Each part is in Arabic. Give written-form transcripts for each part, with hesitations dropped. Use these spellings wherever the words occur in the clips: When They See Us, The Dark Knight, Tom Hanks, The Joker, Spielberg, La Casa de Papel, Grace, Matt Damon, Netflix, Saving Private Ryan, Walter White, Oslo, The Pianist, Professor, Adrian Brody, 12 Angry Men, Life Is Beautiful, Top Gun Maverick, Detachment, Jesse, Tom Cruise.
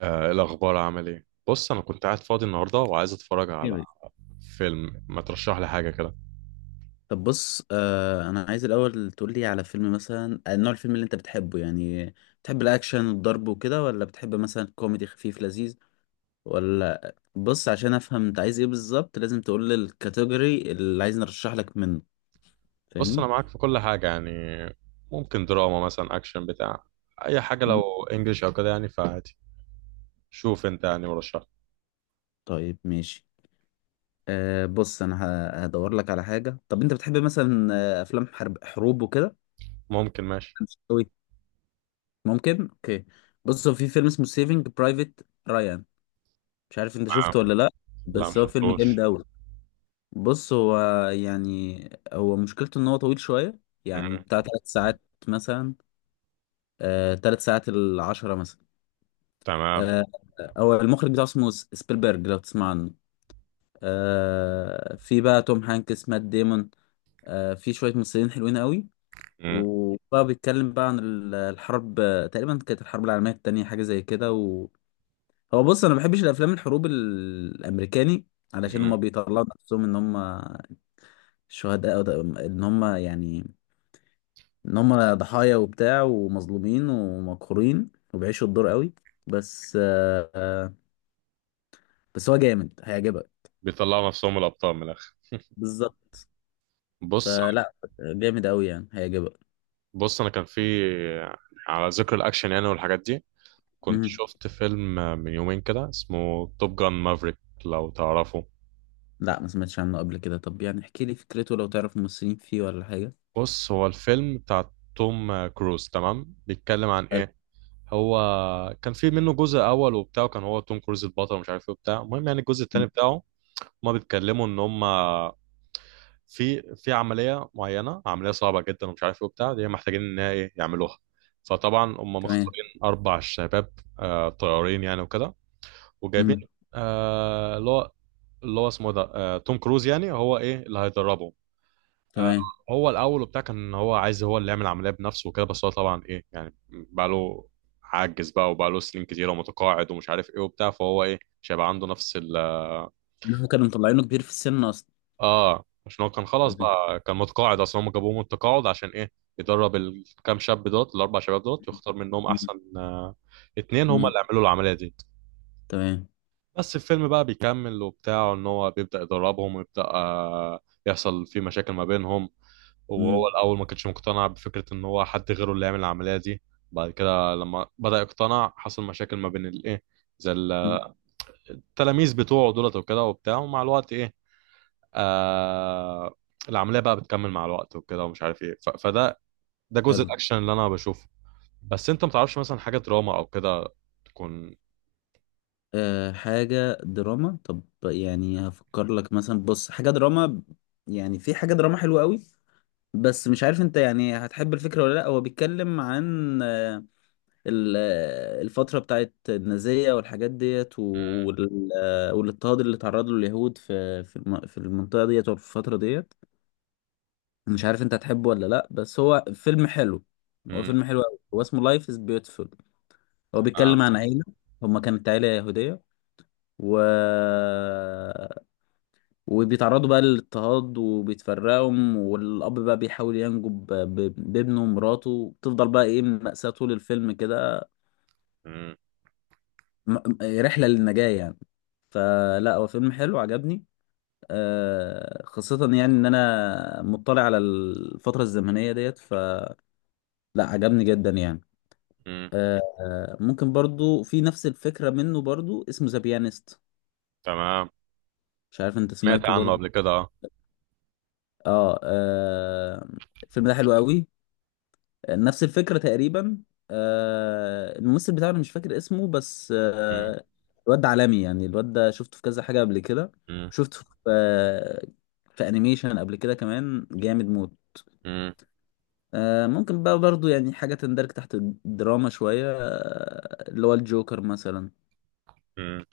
إيه الأخبار، عامل إيه؟ بص، أنا كنت قاعد فاضي النهاردة وعايز أتفرج على جامد. فيلم. ما ترشح لي حاجة كده. طب بص انا عايز الاول تقول لي على فيلم مثلا نوع الفيلم اللي انت بتحبه، يعني بتحب الاكشن والضرب وكده، ولا بتحب مثلا كوميدي خفيف لذيذ، ولا بص عشان افهم انت عايز ايه بالظبط. لازم تقول لي الكاتيجوري اللي عايز نرشح لك منه. بص، أنا فاهمني؟ معاك في كل حاجة يعني. ممكن دراما مثلا، أكشن بتاع، أي حاجة. لو مم. إنجليش أو كده يعني فعادي. شوف أنت يعني ورشح. طيب ماشي. بص انا هدور لك على حاجة. طب انت بتحب مثلا افلام حرب، حروب وكده؟ ممكن ماشي. مش قوي. ممكن اوكي. بص هو في فيلم اسمه سيفنج برايفت رايان، مش عارف انت آه. شفته ولا لا، لا، بس هو فيلم جامد مشفتوش. قوي. بص هو، يعني هو مشكلته ان هو طويل شوية، يعني مم. بتاع ثلاث ساعات مثلا. آه ثلاث ساعات العشرة مثلا. تمام. آه، هو المخرج بتاعه اسمه سبيلبرج، لو تسمع عنه. آه، في بقى توم هانكس، مات ديمون، آه، في شوية ممثلين حلوين قوي. مم. وبقى بيتكلم بقى عن الحرب، تقريبا كانت الحرب العالمية التانية، حاجة زي كده. وهو، بص انا ما بحبش الافلام الحروب الامريكاني، علشان هما مم. بيطلعوا نفسهم ان هما شهداء، أو ان هما يعني ان هم ضحايا وبتاع، ومظلومين ومقهورين، وبيعيشوا الدور قوي. بس بس هو جامد، هيعجبك. بيطلعوا نفسهم الأبطال من الآخر. بالظبط. بص، فلا، جامد قوي، يعني هيعجبك. بص أنا كان في، على ذكر الأكشن يعني والحاجات دي، كنت مهم. شفت فيلم من يومين كده اسمه توب جان مافريك، لو تعرفه. لا ما سمعتش عنه قبل كده. طب يعني احكي لي فكرته، لو تعرف ممثلين فيه ولا حاجة. بص، هو الفيلم بتاع توم كروز، تمام؟ بيتكلم عن حلو. ايه. هو كان في منه جزء اول وبتاع، كان هو توم كروز البطل ومش عارف ايه وبتاع. المهم يعني الجزء التاني مم. بتاعه، هما بيتكلموا ان هما في عمليه معينه، عمليه صعبه جدا ومش عارف ايه وبتاع، دي محتاجين ان هي ايه يعملوها. فطبعا هم تمام. مختارين اربع شباب، آه، طيارين يعني وكده. وجايبين مم. آه اللي هو اسمه ده آه توم كروز، يعني هو ايه، اللي هيدربهم. آه، تمام. هو الاول وبتاع كان هو عايز هو اللي يعمل العمليه بنفسه وكده، بس هو طبعا ايه يعني، بقى له، عاجز بقى وبقى له سنين كتيره ومتقاعد ومش عارف ايه وبتاع، فهو ايه مش هيبقى عنده نفس ال... يعني هو كانوا مطلعينه كبير في السن اصلا؟ اه عشان هو كان خلاص تمام. بقى كان متقاعد اصلا. هم جابوه من التقاعد عشان ايه، يدرب الكام شاب دوت، الاربع شباب دوت، ويختار منهم مم. احسن اتنين هم مم. اللي يعملوا العمليه دي. تمام. بس الفيلم بقى بيكمل وبتاع ان هو بيبدأ يدربهم ويبدأ يحصل في مشاكل ما بينهم. وهو مم. الأول ما كانش مقتنع بفكرة ان هو حد غيره اللي يعمل العملية دي. بعد كده لما بدأ يقتنع، حصل مشاكل ما بين الايه، زي مم. التلاميذ بتوعه دولت وكده وبتاع. ومع الوقت ايه، آه، العملية بقى بتكمل مع الوقت وكده ومش عارف ايه. فده، ده جزء حلو الأكشن اللي أنا بشوفه. بس أنت متعرفش مثلا حاجة دراما أو كده تكون؟ أه حاجة دراما طب يعني هفكر لك مثلا بص حاجة دراما يعني في حاجة دراما حلوة قوي بس مش عارف انت يعني هتحب الفكرة ولا لا هو بيتكلم عن آه، ال- آه، الفترة بتاعت النازية والحاجات ديت مم، وال- آه، والاضطهاد اللي تعرض له اليهود في في الم- في المنطقة ديت وفي الفترة ديت مش عارف انت هتحبه ولا لا بس هو فيلم حلو هو مم، فيلم حلو قوي هو اسمه لايف از بيوتيفول هو آه، بيتكلم عن عيلة هما كانت عيلة يهودية و وبيتعرضوا بقى للاضطهاد وبيتفرقوا والأب بقى بيحاول ينجو ب- ب- بابنه ومراته بتفضل بقى إيه مأساة طول الفيلم كده مم، م- رحلة للنجاة يعني فلا هو فيلم حلو عجبني آه، خاصة يعني إن أنا مطلع على الفترة الزمنية ديت فلا عجبني جدا يعني مم، آه، آه، ممكن برضو في نفس الفكرة منه برضو اسمه ذا بيانست تمام. مش عارف أنت سمعت سمعته عنه برضو قبل كده، اه. آه, آه الفيلم ده حلو قوي نفس الفكرة تقريبا آه، الممثل بتاعنا مش فاكر اسمه بس مم. آه، الواد ده عالمي يعني الواد ده شفته في كذا حاجة قبل كده مم. شفته في آه، في انيميشن قبل كده كمان جامد موت مم. آه، ممكن بقى برضو يعني حاجة تندرج تحت الدراما شوية آه، اللي هو الجوكر مثلا مم.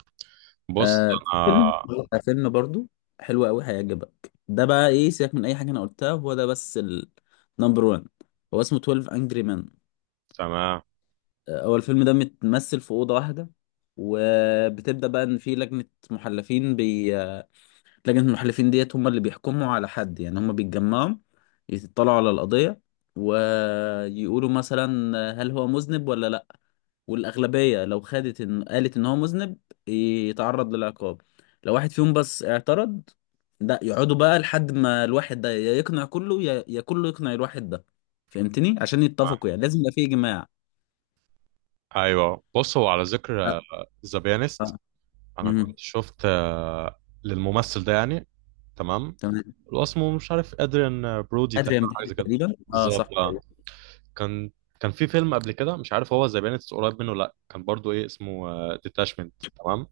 بص، آه، في فيلم انا. آه، فيلم برضو حلو قوي هيعجبك ده بقى ايه سيبك من اي حاجة انا قلتها هو ده بس النمبر 1 هو اسمه 12 Angry Men تمام. آه، هو الفيلم ده متمثل في أوضة واحدة وبتبدأ بقى إن في لجنة محلفين بي... آه، لجنة المحلفين ديت هم اللي بيحكموا على حد يعني هم بيتجمعوا يطلعوا على القضية ويقولوا مثلا هل هو مذنب ولا لأ والأغلبية لو خدت إن قالت إن هو مذنب يتعرض للعقاب لو واحد فيهم بس اعترض ده يقعدوا بقى لحد ما الواحد ده يا يقنع كله يا يا كله يقنع الواحد ده فهمتني عشان آه. يتفقوا يعني لازم يبقى في إجماع ايوه، بص هو على ذكر ذا بيانست، آه. انا كنت مهم. شفت آه للممثل ده يعني. تمام. تمام اللي هو اسمه، مش عارف، ادريان برودي تقريبا، ادريان حاجه بيلي زي كده. تقريبا اه صح بالظبط، اه. تقريبا كان كان في فيلم قبل كده، مش عارف هو ذا بيانست قريب منه ولا لا، كان برضو ايه اسمه ديتاشمنت، تمام.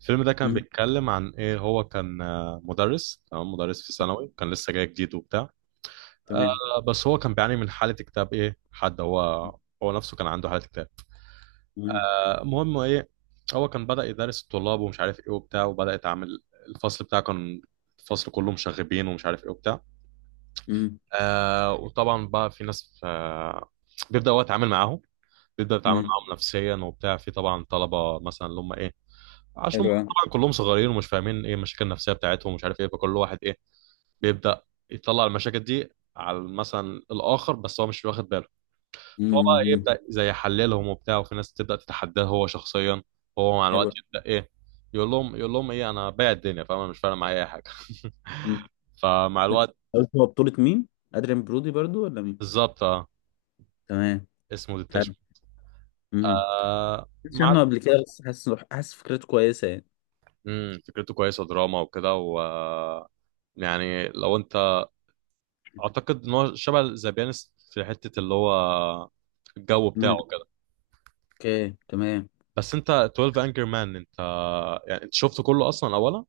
الفيلم ده كان مم. بيتكلم عن ايه. هو كان آه مدرس، تمام، مدرس في ثانوي، كان لسه جاي جديد وبتاع. تمام آه، بس هو كان بيعاني من حالة اكتئاب. ايه حد هو، هو نفسه كان عنده حالة اكتئاب. مم. آه، المهم ايه، هو كان بدأ يدرس الطلاب ومش عارف ايه وبتاع، وبدأ يتعامل. الفصل بتاعه كان، الفصل كله مشاغبين ومش عارف ايه وبتاع. مم. آه، وطبعا بقى في ناس، آه، بيبدأ هو يتعامل معاهم، بيبدأ يتعامل مم. معاهم نفسيا وبتاع. في طبعا طلبة مثلا اللي هم ايه، عشان هم حلو أوي. طبعا كلهم صغيرين ومش فاهمين ايه المشاكل النفسية بتاعتهم ومش عارف ايه، فكل واحد ايه بيبدأ يطلع المشاكل دي على مثلا الآخر، بس هو مش واخد باله. فهو مم. بقى إيه، مم. يبدا زي يحللهم وبتاع، وفي ناس تبدا تتحداه هو شخصيا. هو مع الوقت حلو. يبدا ايه، يقول لهم، يقول لهم ايه، انا بايع الدنيا، فاهم؟ أنا مش فارق معايا اي حاجه. مم. فمع الوقت، قلت هو بطولة مين؟ ادريان برودي برضو ولا مين؟ بالظبط اه. تمام. اسمه حلو. ديتاشمنت. امم. آه مش عنه مع، قبل كده، بس حاسس حاسس فكرته كويسة يعني. فكرته كويسه، دراما وكده و، يعني لو انت، اعتقد ان هو شبه ذا بيانست في حته اللي هو الجو امم. بتاعه كده. اوكي تمام. بس انت 12 انجر مان، انت يعني انت شفته كله اصلا اولا؟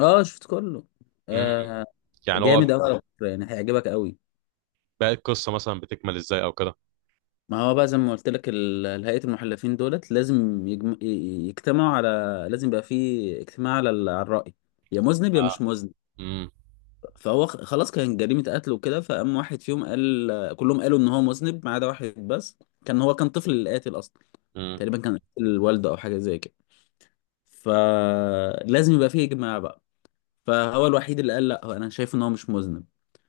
اه شفت كله. امم. آه. يعني هو، جامد قوي على فكرة، يعني هيعجبك قوي. باقي القصة مثلا بتكمل ازاي او كده؟ ما هو بقى زي ما قلت لك، هيئة المحلفين دولت لازم يجتمعوا على، لازم يبقى في اجتماع على على الرأي، يا مذنب يا مش اه. مذنب. امم. فهو خلاص كان جريمة قتل وكده، فقام واحد فيهم قال، كلهم قالوا ان هو مذنب ما عدا واحد بس. كان هو كان طفل اللي قاتل اصلا، امم. تقريبا كان قاتل الوالدة او حاجة زي كده. فلازم يبقى في اجماع بقى. فهو الوحيد اللي قال لا، هو انا شايف ان هو مش مذنب.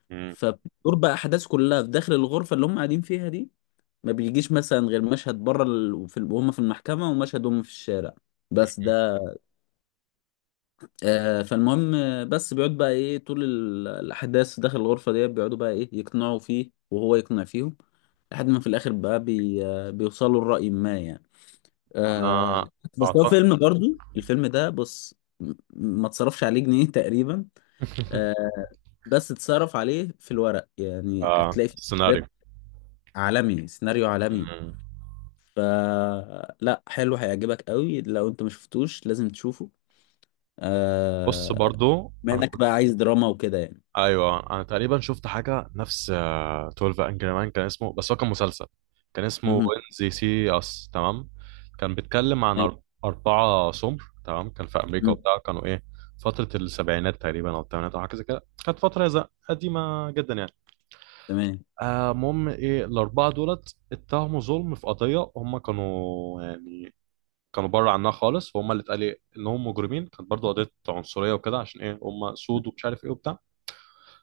امم. فبتدور بقى احداث كلها في داخل الغرفة اللي هم قاعدين فيها دي. ما بيجيش مثلا غير مشهد بره ال...، وفي وهم في المحكمة، ومشهد هم في الشارع، بس ده. آه، فالمهم بس بيقعد بقى ايه طول الأحداث داخل الغرفة دي. بيقعدوا بقى ايه يقنعوا فيه وهو يقنع فيهم، لحد ما في الآخر بقى بي... آه، بيوصلوا لرأي ما يعني. آه. انا بس هو اعتقد. فيلم برضو، الفيلم ده بص، ما اتصرفش عليه جنيه تقريبا. آه، بس اتصرف عليه في الورق، يعني آه. هتلاقي في سكريبت سيناريو. عالمي، سيناريو عالمي. مم. فلا حلو، هيعجبك قوي. لو انت ما شفتوش لازم تشوفه. بص آه... برضو بما انا انك كنت، بقى عايز دراما وكده يعني. ايوه انا تقريبا شفت حاجه نفس آه 12 انجري مان، كان اسمه، بس هو كان مسلسل. كان اسمه مهم. وين زي سي اس، تمام. كان بيتكلم عن اربعه سمر، تمام، كان في امريكا مهم. وبتاع، كانوا ايه، فتره السبعينات تقريبا او الثمانينات او حاجه زي كده، كانت فتره قديمه جدا يعني. تمام. آه، المهم ايه، الاربعه دولت اتهموا ظلم في قضيه، هم كانوا يعني كانوا بره عنها خالص، وهم اللي اتقال إيه، انهم مجرمين. كانت برضو قضيه عنصريه وكده، عشان ايه، هم سود ومش عارف ايه وبتاع.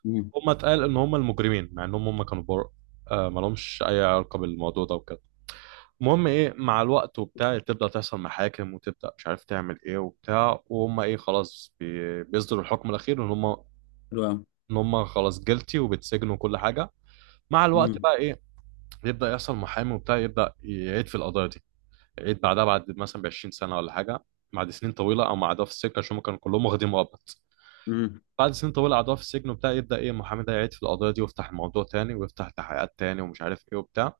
مهم. هم اتقال ان هم المجرمين مع انهم هم كانوا بره، آه، ما لهمش اي علاقه بالموضوع ده وكده. المهم ايه، مع الوقت وبتاع تبدا تحصل محاكم وتبدا مش عارف تعمل ايه وبتاع، وهم ايه خلاص بيصدروا الحكم الاخير ان هم، حلو قوي. ان هم خلاص جلتي وبيتسجنوا وكل حاجه. مع الوقت مهم. بقى ايه، يبدا يحصل محامي وبتاع، يبدا يعيد في القضايا دي، يعيد بعدها بعد مثلا ب 20 سنه ولا حاجه، بعد سنين طويله او قعدوها في السجن، عشان هم كانوا كلهم واخدين مؤبت. مهم. بعد سنين طويله قعدوها في السجن وبتاع، يبدا ايه المحامي ده يعيد في القضايا دي، ويفتح الموضوع تاني ويفتح تحقيقات تاني ومش عارف ايه وبتاع.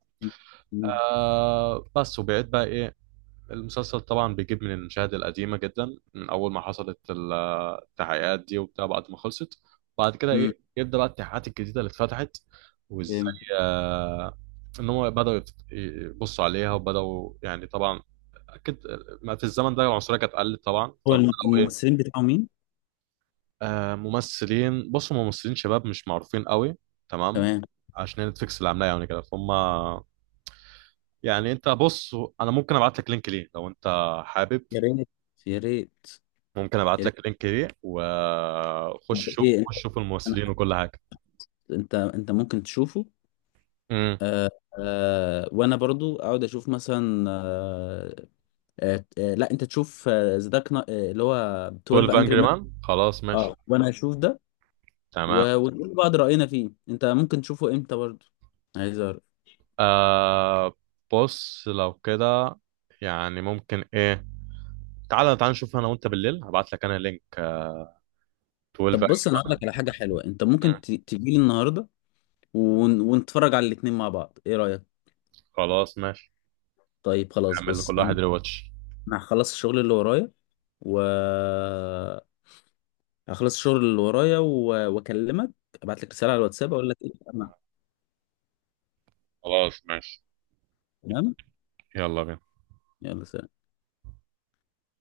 مهم. آه بس، وبيعيد بقى ايه، المسلسل طبعا بيجيب من المشاهد القديمة جدا من أول ما حصلت التحقيقات دي وبتاع، بعد ما خلصت، بعد كده مهم. إيه يبدأ بقى التحقيقات الجديدة اللي اتفتحت وإزاي جامد. آه إن هم بدأوا يبصوا عليها، وبدأوا يعني طبعا، أكيد، ما في الزمن ده العنصرية كانت قلت طبعا، هو فبدأوا إيه، الممثلين بتاعه مين؟ آه، ممثلين. بصوا ممثلين شباب مش معروفين قوي، تمام، تمام. عشان نتفليكس اللي عاملاه يعني كده. فهم يعني انت بص، انا ممكن ابعت لك لينك ليه لو انت حابب. يا ريت، يا ريت، ممكن يا ابعت ريت. لك اللينك دي وخش طب شوف، ايه، خش شوف انت، الممثلين وكل حاجه. انت ممكن تشوفه. امم. آه. آه، وانا برضو اقعد اشوف مثلا آه، لا، انت تشوف ذا دارك، اللي هو 12 12 انجري انجري. مان، خلاص ماشي، اه وانا اشوف ده. تمام. ونقول لبعض راينا فيه. انت ممكن تشوفه امتى برضه؟ عايز اعرف. آه، بص لو كده يعني ممكن ايه، تعالى نشوف انا وانت بالليل، هبعت لك انا لينك 12 طب بص انجري انا هقول مان. لك على حاجه حلوه، انت ممكن تجيلي النهارده، ونتفرج على الاتنين مع بعض، ايه رايك؟ خلاص ماشي. طيب خلاص. نعمل بص لكل انا، واحد ريواتش. أنا هخلص الشغل اللي ورايا و، هخلص الشغل اللي ورايا و... واكلمك، ابعت لك رساله على الواتساب اقول لك ايه خلاص ماشي. تمام. يلا بينا. يلا سلام.